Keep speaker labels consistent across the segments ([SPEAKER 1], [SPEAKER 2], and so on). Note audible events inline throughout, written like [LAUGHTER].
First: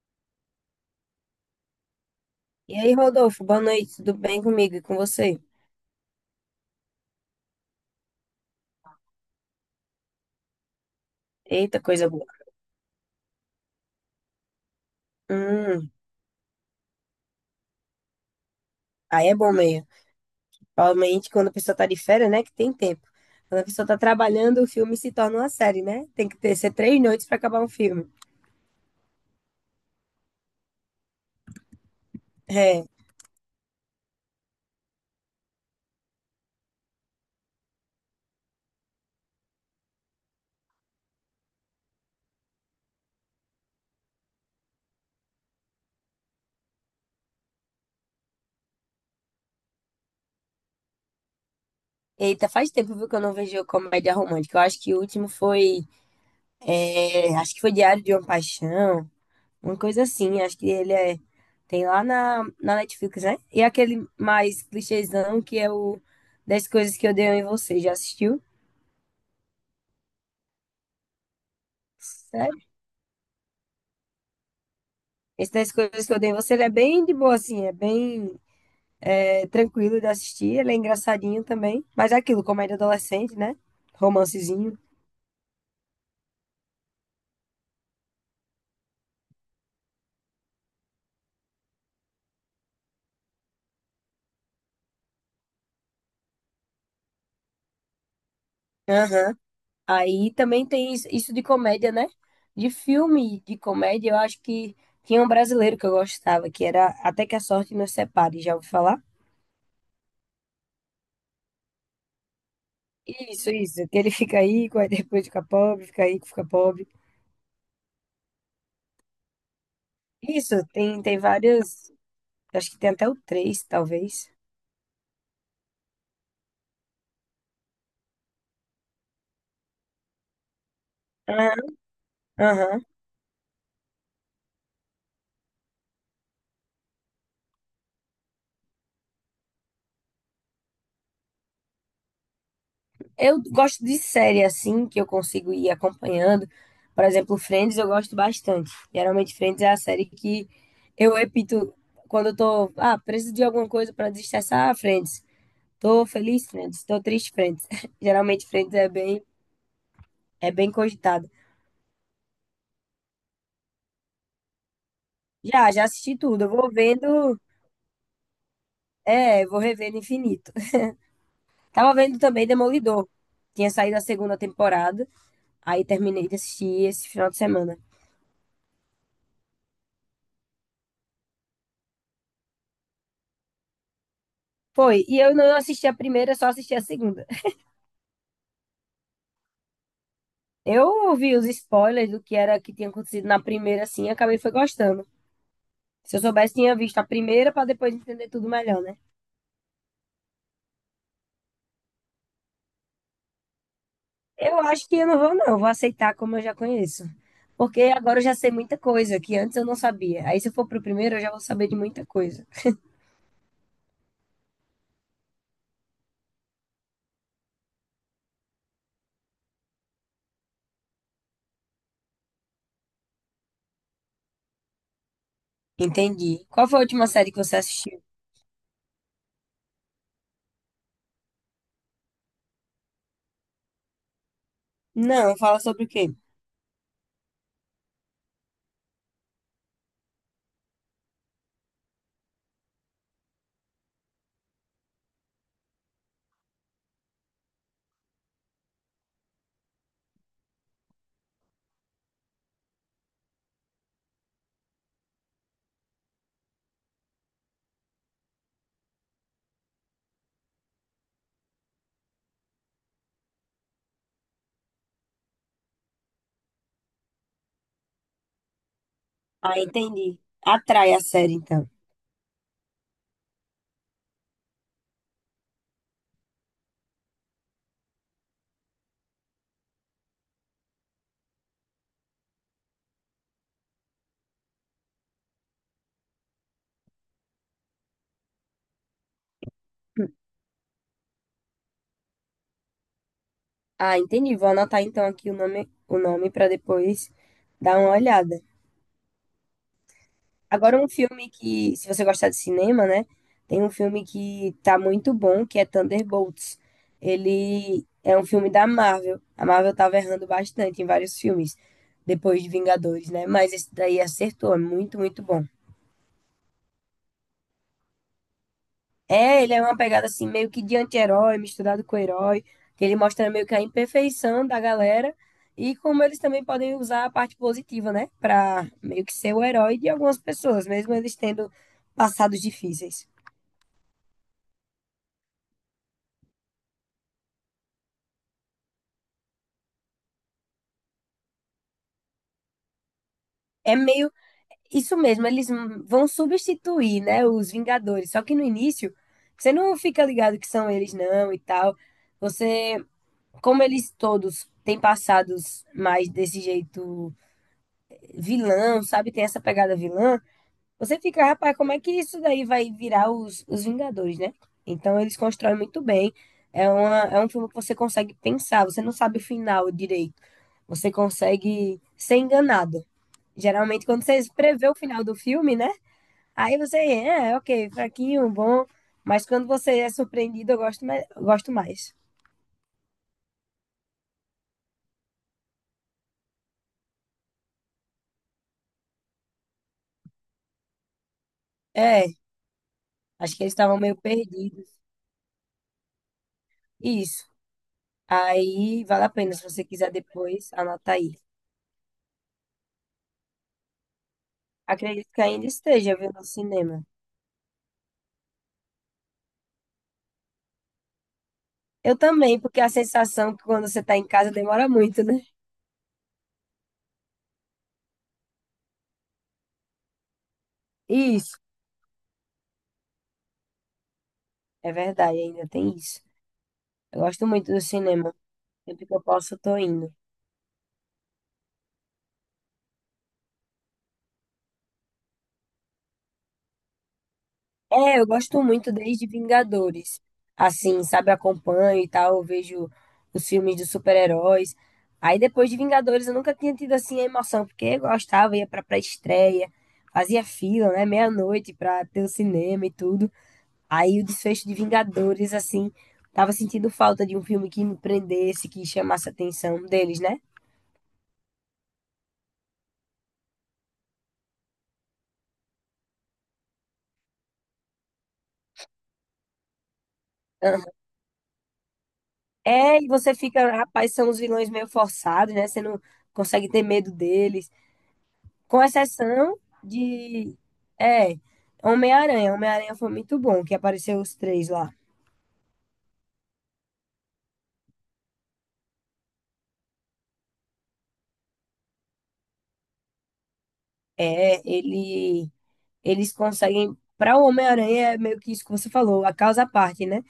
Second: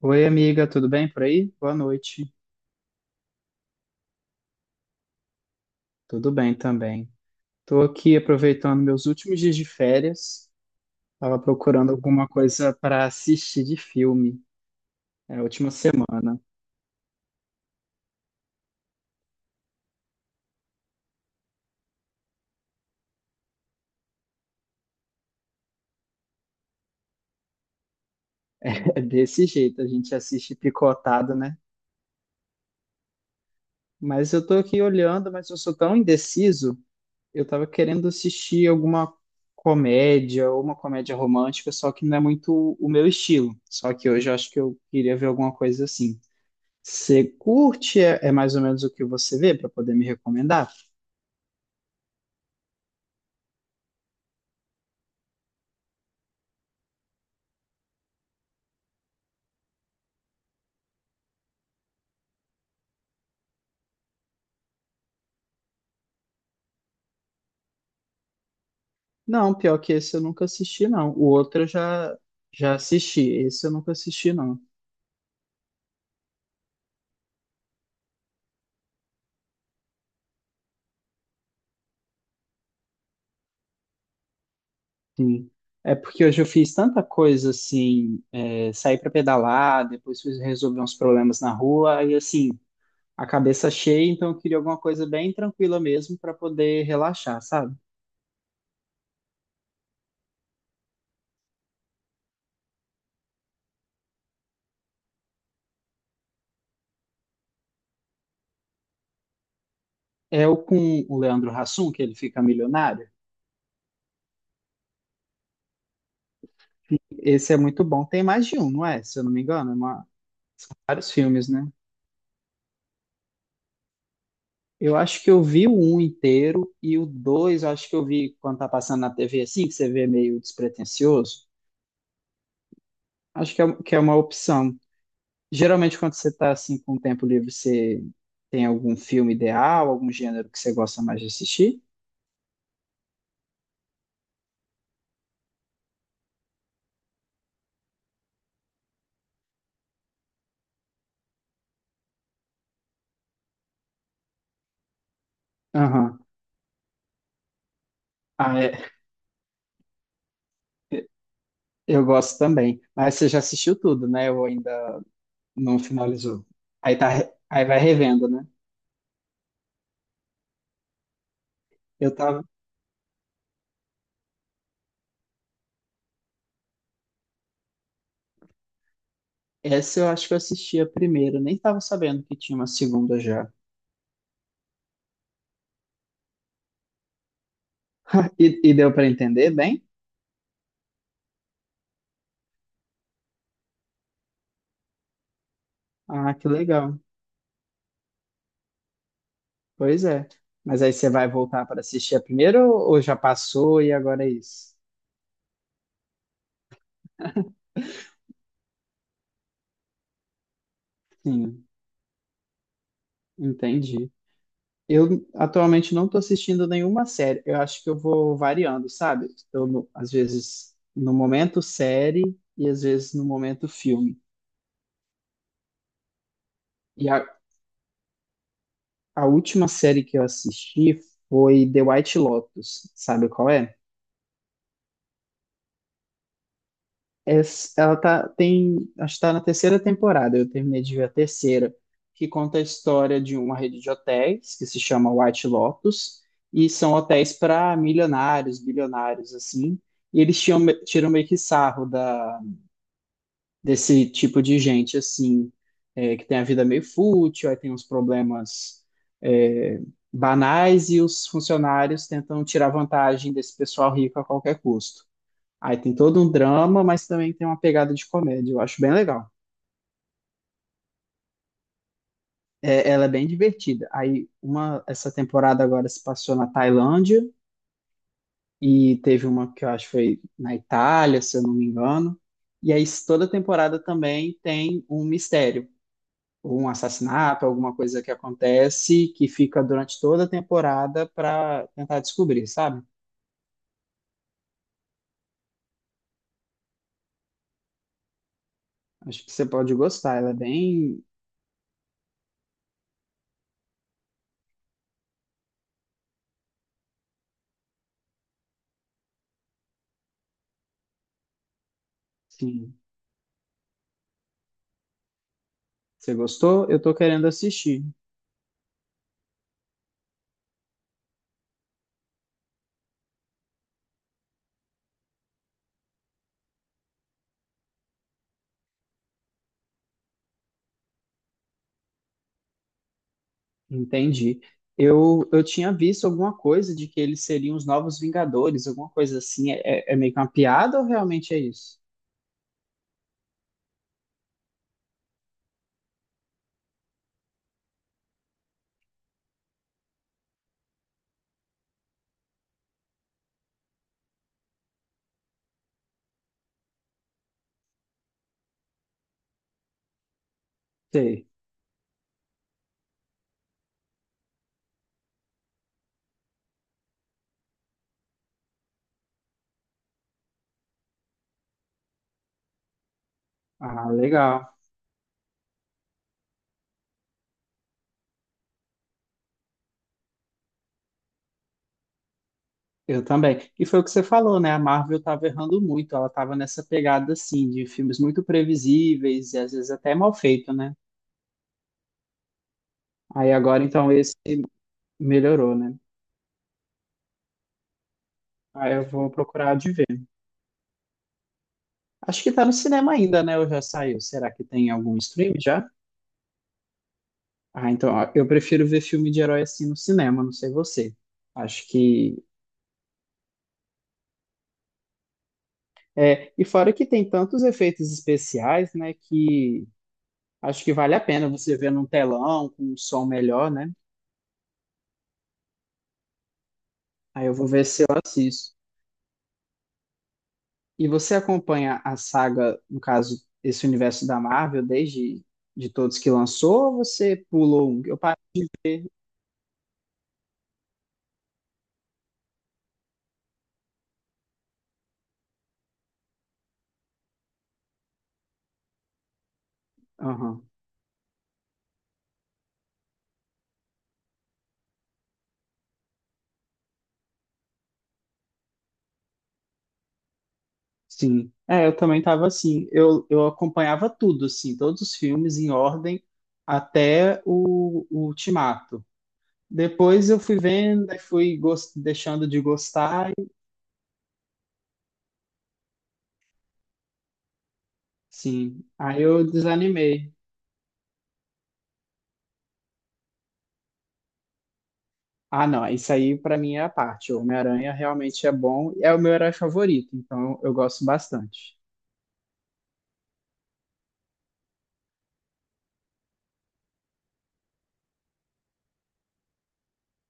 [SPEAKER 1] Oi, amiga, tudo bem por aí? Boa noite.
[SPEAKER 2] E aí, Rodolfo, boa noite, tudo bem comigo e com você?
[SPEAKER 1] Tudo bem também. Estou aqui aproveitando meus últimos dias de férias. Estava
[SPEAKER 2] Eita,
[SPEAKER 1] procurando
[SPEAKER 2] coisa boa.
[SPEAKER 1] alguma coisa para assistir de filme. É a última
[SPEAKER 2] Hum,
[SPEAKER 1] semana.
[SPEAKER 2] Aí é bom meio. Principalmente quando a pessoa tá de férias, né, que tem tempo. Quando a pessoa tá trabalhando, o filme se torna uma série, né? Tem que ter, ser 3 noites pra acabar um filme.
[SPEAKER 1] [LAUGHS] É desse jeito, a gente assiste picotado, né?
[SPEAKER 2] É.
[SPEAKER 1] Mas eu estou aqui olhando, mas eu sou tão indeciso. Eu estava querendo assistir alguma comédia ou uma comédia romântica, só que não é muito o meu estilo. Só que hoje eu acho que eu queria ver alguma coisa assim. Você curte é mais ou menos o que você vê para poder me recomendar?
[SPEAKER 2] Eita, faz tempo, viu, que eu não vejo comédia romântica. Eu acho que o último foi, é, acho que foi Diário de uma Paixão, uma coisa assim. Acho que ele é, tem lá na Netflix, né? E aquele mais clichêzão que é o Dez coisas que eu odeio em você. Já assistiu?
[SPEAKER 1] Não, pior que esse eu nunca assisti, não. O outro eu já,
[SPEAKER 2] Sério?
[SPEAKER 1] já assisti. Esse eu nunca assisti, não.
[SPEAKER 2] Esse das coisas que eu dei em você, ele é bem de boa, assim, é bem é, tranquilo de assistir, ele é engraçadinho também. Mas é aquilo, comédia adolescente, né? Romancezinho.
[SPEAKER 1] Sim. É porque hoje eu fiz tanta coisa assim, é, saí para pedalar, depois fui resolver uns problemas na rua, e assim, a cabeça cheia, então eu queria alguma coisa bem tranquila mesmo para poder relaxar, sabe?
[SPEAKER 2] Aham. Aí também tem isso de comédia, né? De filme de comédia, eu acho que tinha um brasileiro que eu gostava, que era Até que a Sorte Nos Separe, já ouviu falar?
[SPEAKER 1] É o com o Leandro Hassum, que ele fica milionário.
[SPEAKER 2] Isso, que ele [LAUGHS] fica aí, aí depois fica pobre, fica aí, fica pobre.
[SPEAKER 1] Esse é muito bom. Tem mais de um, não é? Se eu não me engano, é uma-
[SPEAKER 2] Isso, tem,
[SPEAKER 1] Vários
[SPEAKER 2] tem
[SPEAKER 1] filmes, né?
[SPEAKER 2] vários, acho que tem até o três, talvez.
[SPEAKER 1] Eu acho que eu vi o um inteiro e o dois, acho que eu vi quando tá passando na TV assim, que você vê meio despretensioso.
[SPEAKER 2] Aham. Aham.
[SPEAKER 1] Acho que é uma opção. Geralmente, quando você tá assim com tempo livre, você tem algum filme ideal, algum gênero que você gosta mais de assistir?
[SPEAKER 2] Eu gosto de série assim, que eu consigo ir acompanhando. Por exemplo, Friends eu gosto bastante. Geralmente, Friends é a série que eu repito quando eu tô, ah, preciso de alguma coisa para desestressar, ah, Friends. Tô
[SPEAKER 1] Aham.
[SPEAKER 2] feliz, Friends. Tô triste, Friends. [LAUGHS] Geralmente,
[SPEAKER 1] Ah, é.
[SPEAKER 2] Friends é bem cogitado.
[SPEAKER 1] Eu gosto também. Mas você já assistiu tudo, né? Ou ainda
[SPEAKER 2] Já,
[SPEAKER 1] não
[SPEAKER 2] já assisti tudo.
[SPEAKER 1] finalizou.
[SPEAKER 2] Eu vou
[SPEAKER 1] Aí tá,
[SPEAKER 2] vendo,
[SPEAKER 1] aí vai revendo, né?
[SPEAKER 2] é, vou revendo infinito. [LAUGHS] Tava
[SPEAKER 1] Eu
[SPEAKER 2] vendo
[SPEAKER 1] tava.
[SPEAKER 2] também Demolidor. Tinha saído a segunda temporada, aí terminei de assistir esse final de semana.
[SPEAKER 1] Essa eu acho que eu assisti a primeira, nem tava sabendo que tinha uma segunda já.
[SPEAKER 2] Foi, e eu não assisti a primeira, só assisti a segunda.
[SPEAKER 1] [LAUGHS] E deu pra entender bem?
[SPEAKER 2] Eu ouvi os spoilers do que era que tinha acontecido na primeira, assim, e acabei foi gostando. Se eu
[SPEAKER 1] Ah, que
[SPEAKER 2] soubesse, tinha visto
[SPEAKER 1] legal.
[SPEAKER 2] a primeira para depois entender tudo melhor, né?
[SPEAKER 1] Pois é. Mas aí você vai voltar para assistir a primeira ou já passou e agora é
[SPEAKER 2] Eu
[SPEAKER 1] isso?
[SPEAKER 2] acho que eu não vou, não. Eu Vou aceitar como eu já conheço. Porque agora eu já sei muita coisa que antes eu não sabia. Aí se eu for pro primeiro, eu já vou
[SPEAKER 1] Sim,
[SPEAKER 2] saber de muita coisa.
[SPEAKER 1] entendi. Eu atualmente não estou assistindo nenhuma série. Eu acho que eu vou variando, sabe? Eu, no- Às vezes no momento série e às vezes no momento filme.
[SPEAKER 2] Entendi. Qual foi a
[SPEAKER 1] E
[SPEAKER 2] última
[SPEAKER 1] a,
[SPEAKER 2] série que você assistiu?
[SPEAKER 1] a última série que eu assisti foi The White Lotus. Sabe qual é?
[SPEAKER 2] Não, fala sobre o quê?
[SPEAKER 1] Ela tá, tem, acho que tá na terceira temporada, eu terminei de ver a terceira, que conta a história de uma rede de hotéis que se chama White Lotus, e são hotéis para milionários, bilionários, assim, e eles tiram, tiram meio que sarro da, desse tipo de gente, assim, é, que tem a vida meio fútil, aí tem uns problemas é, banais, e os funcionários tentam tirar vantagem desse pessoal rico a qualquer custo. Aí tem todo um drama, mas também tem uma pegada de comédia. Eu acho bem legal.
[SPEAKER 2] Ah, entendi. Atrai a série, então.
[SPEAKER 1] É, ela é bem divertida. Aí uma essa temporada agora se passou na Tailândia e teve uma que eu acho que foi na Itália, se eu não me engano. E aí toda temporada também tem um mistério, ou um assassinato, alguma coisa que acontece que fica durante toda a temporada para tentar descobrir, sabe?
[SPEAKER 2] Ah, entendi. Vou anotar então aqui o nome para depois dar uma olhada.
[SPEAKER 1] Acho que você pode gostar. Ela é
[SPEAKER 2] Agora, um
[SPEAKER 1] bem,
[SPEAKER 2] filme que, se você gostar de cinema, né? Tem um filme que tá muito bom, que é Thunderbolts. Ele é um filme da Marvel. A Marvel tava errando bastante em vários filmes, depois de
[SPEAKER 1] sim.
[SPEAKER 2] Vingadores, né? Mas esse daí acertou, é muito, muito bom.
[SPEAKER 1] Você gostou? Eu tô querendo assistir.
[SPEAKER 2] É, ele é uma pegada assim, meio que de anti-herói, misturado com herói, que ele mostra meio que a imperfeição da galera e como eles também podem usar a parte positiva, né? Pra meio que ser o herói de algumas pessoas, mesmo eles tendo passados difíceis.
[SPEAKER 1] Entendi. Eu tinha visto alguma coisa de que eles seriam os novos Vingadores, alguma coisa assim. É, é meio que uma piada ou realmente é isso?
[SPEAKER 2] É meio Isso mesmo, eles vão substituir, né, os Vingadores. Só que no início, você não fica ligado que são eles, não, e tal. Você, como eles todos têm passados mais desse jeito vilão, sabe? Tem essa pegada vilã. Você fica,
[SPEAKER 1] Sei.
[SPEAKER 2] rapaz, como é que isso daí vai virar os Vingadores, né? Então eles constroem muito bem. É um filme que você consegue pensar, você não sabe o final direito. Você consegue ser enganado. Geralmente,
[SPEAKER 1] Ah,
[SPEAKER 2] quando você
[SPEAKER 1] legal.
[SPEAKER 2] prevê o final do filme, né? Aí você, é, ok, fraquinho, bom, mas quando você é surpreendido, eu gosto mais.
[SPEAKER 1] Eu também. E foi o que você falou, né? A Marvel estava errando muito. Ela estava nessa pegada, assim, de filmes muito previsíveis e às vezes até mal feito, né?
[SPEAKER 2] É,
[SPEAKER 1] Aí
[SPEAKER 2] acho que eles
[SPEAKER 1] agora,
[SPEAKER 2] estavam
[SPEAKER 1] então,
[SPEAKER 2] meio
[SPEAKER 1] esse
[SPEAKER 2] perdidos.
[SPEAKER 1] melhorou, né?
[SPEAKER 2] Isso.
[SPEAKER 1] Aí eu
[SPEAKER 2] Aí vale a
[SPEAKER 1] vou
[SPEAKER 2] pena, se
[SPEAKER 1] procurar
[SPEAKER 2] você
[SPEAKER 1] de ver.
[SPEAKER 2] quiser depois, anota aí.
[SPEAKER 1] Acho que tá no cinema ainda, né? Ou já saiu? Será que tem algum
[SPEAKER 2] Acredito que
[SPEAKER 1] stream
[SPEAKER 2] ainda
[SPEAKER 1] já?
[SPEAKER 2] esteja, viu, no cinema.
[SPEAKER 1] Ah, então, ó, eu prefiro ver filme de herói assim no cinema, não sei você. Acho
[SPEAKER 2] Eu
[SPEAKER 1] que
[SPEAKER 2] também, porque a sensação que quando você tá em casa demora muito, né?
[SPEAKER 1] é, e fora que tem tantos efeitos especiais, né, que acho que vale a pena
[SPEAKER 2] Isso,
[SPEAKER 1] você ver num telão com um som melhor, né?
[SPEAKER 2] é verdade, ainda tem isso. Eu gosto
[SPEAKER 1] Aí eu vou
[SPEAKER 2] muito do
[SPEAKER 1] ver se eu
[SPEAKER 2] cinema.
[SPEAKER 1] assisto.
[SPEAKER 2] Sempre que eu posso, eu tô indo.
[SPEAKER 1] E você acompanha a saga, no caso, esse universo da Marvel desde de todos que lançou, ou você pulou um? Eu
[SPEAKER 2] É, eu
[SPEAKER 1] parei.
[SPEAKER 2] gosto muito desde Vingadores. Assim, sabe, eu acompanho e tal, eu vejo os filmes de super-heróis. Aí depois de Vingadores eu nunca tinha tido assim a emoção, porque eu gostava, ia pra pré-estreia, fazia fila, né, meia-noite pra ter o cinema e tudo. Aí o desfecho de Vingadores, assim, tava sentindo falta de um filme que me prendesse, que chamasse a atenção deles, né?
[SPEAKER 1] Sim, é, eu também tava assim. Eu acompanhava tudo, assim, todos os filmes em ordem até o Ultimato. Depois eu fui
[SPEAKER 2] Aham.
[SPEAKER 1] vendo, aí fui deixando de
[SPEAKER 2] É, e
[SPEAKER 1] gostar, e,
[SPEAKER 2] você fica, rapaz, são os vilões meio forçados, né? Você não consegue ter medo deles. Com
[SPEAKER 1] sim. Aí eu
[SPEAKER 2] exceção
[SPEAKER 1] desanimei.
[SPEAKER 2] de. É, Homem-Aranha. Homem-Aranha foi muito bom, que apareceu os três lá.
[SPEAKER 1] Ah, não, isso aí pra mim é a parte. O Homem-Aranha realmente é bom, é o meu herói favorito, então eu gosto bastante.
[SPEAKER 2] É, ele, Eles conseguem. Para o Homem-Aranha, é meio que isso que você falou, a causa à parte, né?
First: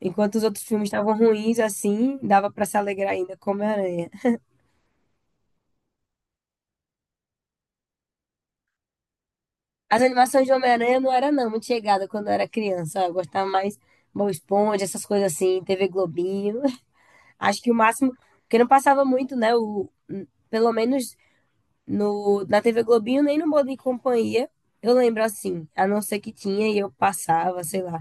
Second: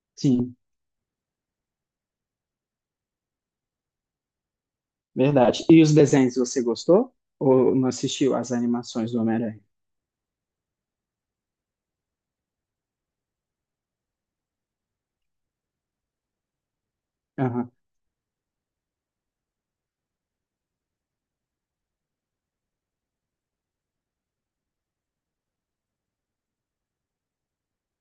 [SPEAKER 2] Enquanto os
[SPEAKER 1] Sim,
[SPEAKER 2] outros filmes estavam ruins, assim, dava para se alegrar ainda com o Homem-Aranha.
[SPEAKER 1] verdade. E os desenhos você gostou? Ou não assistiu às animações do Homem-Aranha?
[SPEAKER 2] As animações de Homem-Aranha não era, não, muito chegada quando eu era criança. Eu gostava mais Bob Esponja, essas coisas assim, TV Globinho. [LAUGHS] Acho que o máximo. Porque não passava muito, né? O, pelo menos no, na TV Globinho, nem no Modo e Companhia. Eu lembro assim, a não ser que tinha e eu passava, sei lá.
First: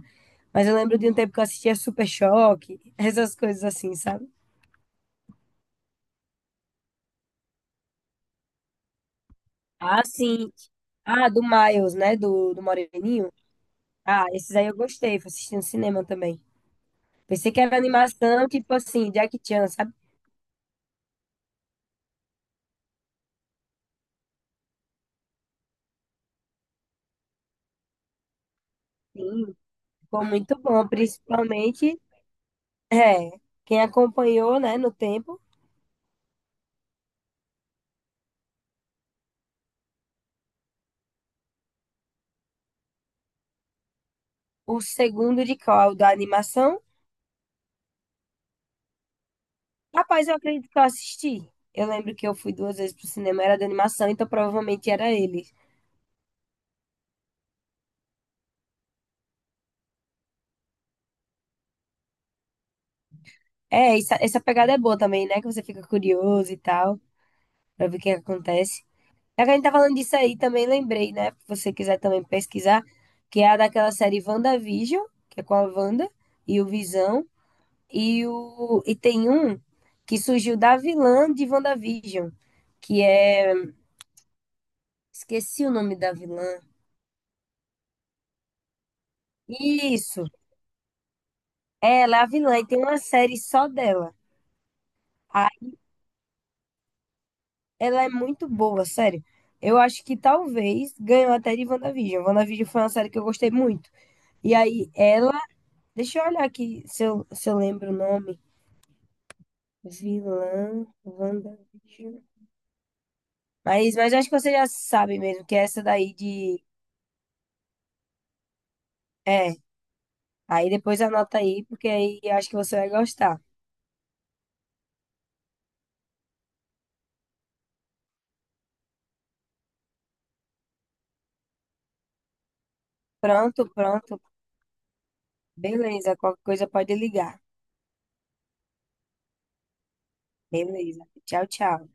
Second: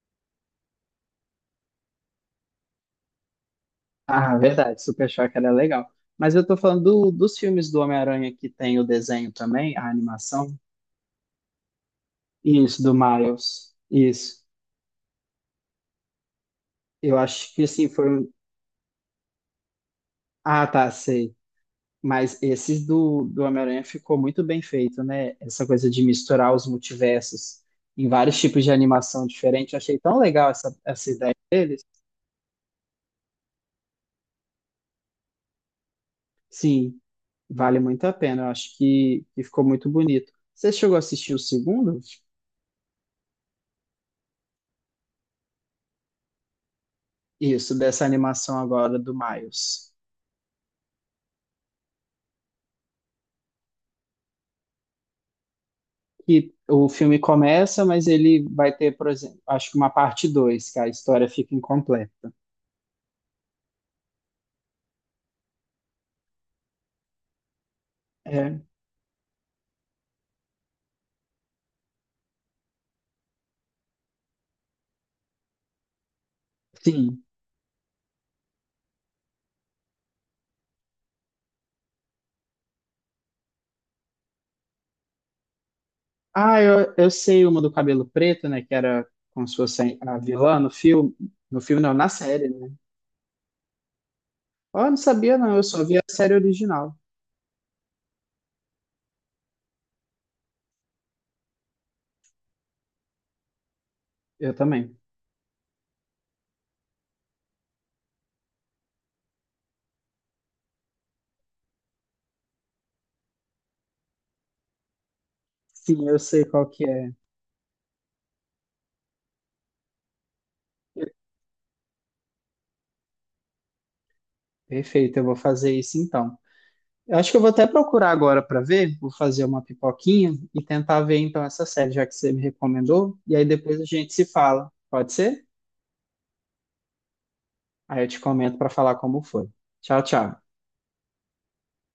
[SPEAKER 2] Mas eu lembro de um tempo que eu assistia Super Choque, [LAUGHS] essas coisas assim, sabe?
[SPEAKER 1] Ah, verdade, Super Choque era legal. Mas eu tô falando dos filmes do Homem-Aranha que tem o desenho também, a
[SPEAKER 2] Ah,
[SPEAKER 1] animação.
[SPEAKER 2] sim. Ah, do Miles, né? Do
[SPEAKER 1] Isso, do
[SPEAKER 2] Moreninho.
[SPEAKER 1] Miles.
[SPEAKER 2] Ah,
[SPEAKER 1] Isso.
[SPEAKER 2] esses aí eu gostei, fui assistindo cinema também.
[SPEAKER 1] Eu acho
[SPEAKER 2] Pensei que
[SPEAKER 1] que
[SPEAKER 2] era
[SPEAKER 1] assim foram.
[SPEAKER 2] animação, tipo assim, Jack Chan, sabe?
[SPEAKER 1] Ah, tá, sei. Mas esses do Homem-Aranha ficou muito bem feito, né? Essa coisa de misturar os multiversos em vários tipos de animação
[SPEAKER 2] Sim,
[SPEAKER 1] diferente. Eu achei tão
[SPEAKER 2] ficou
[SPEAKER 1] legal
[SPEAKER 2] muito
[SPEAKER 1] essa,
[SPEAKER 2] bom,
[SPEAKER 1] essa ideia deles.
[SPEAKER 2] principalmente, é, quem acompanhou, né, no tempo,
[SPEAKER 1] Sim, vale muito a pena. Eu acho que ficou muito bonito. Você chegou a assistir o segundo?
[SPEAKER 2] o segundo de qual da animação
[SPEAKER 1] Isso, dessa animação agora do Miles.
[SPEAKER 2] Rapaz, eu acredito que eu assisti. Eu lembro que eu fui 2 vezes pro cinema, era de animação, então provavelmente era ele.
[SPEAKER 1] Que o filme começa, mas ele vai ter, por exemplo, acho que uma parte 2, que a história fica incompleta.
[SPEAKER 2] É, essa pegada é boa também, né? Que você fica curioso e tal, pra ver o que
[SPEAKER 1] É,
[SPEAKER 2] acontece. Já que a gente tá falando disso aí, também lembrei, né? Se você quiser também pesquisar, que é a daquela série WandaVision, que é com a Wanda e o
[SPEAKER 1] sim.
[SPEAKER 2] Visão. E tem um que surgiu da vilã de WandaVision, que é. Esqueci o nome da vilã.
[SPEAKER 1] Ah, eu sei uma do cabelo preto, né? Que era como se fosse a
[SPEAKER 2] Isso,
[SPEAKER 1] vilã no filme. No filme, não, na
[SPEAKER 2] ela é a
[SPEAKER 1] série,
[SPEAKER 2] vilã e
[SPEAKER 1] né?
[SPEAKER 2] tem uma série só dela.
[SPEAKER 1] Oh, eu não sabia, não. Eu
[SPEAKER 2] Ai,
[SPEAKER 1] só vi a série original.
[SPEAKER 2] ela é muito boa, sério. Eu acho que talvez ganhou até de WandaVision. WandaVision foi uma série que eu gostei muito.
[SPEAKER 1] Eu
[SPEAKER 2] E aí,
[SPEAKER 1] também.
[SPEAKER 2] ela. Deixa eu olhar aqui se eu lembro o nome. Vilã WandaVision. Mas eu acho que você já sabe mesmo que é essa
[SPEAKER 1] Sim,
[SPEAKER 2] daí
[SPEAKER 1] eu sei
[SPEAKER 2] de.
[SPEAKER 1] qual que é.
[SPEAKER 2] É. Aí depois anota aí, porque aí eu acho que você vai gostar.
[SPEAKER 1] Perfeito, eu vou fazer isso então. Eu acho que eu vou até procurar agora para ver, vou fazer uma pipoquinha e tentar ver então essa série, já que você me recomendou, e aí
[SPEAKER 2] Pronto,
[SPEAKER 1] depois a gente
[SPEAKER 2] pronto.
[SPEAKER 1] se fala. Pode ser?
[SPEAKER 2] Beleza. Qualquer coisa pode ligar.
[SPEAKER 1] Aí eu te comento para falar como foi. Tchau, tchau.
[SPEAKER 2] Beleza. Tchau, tchau.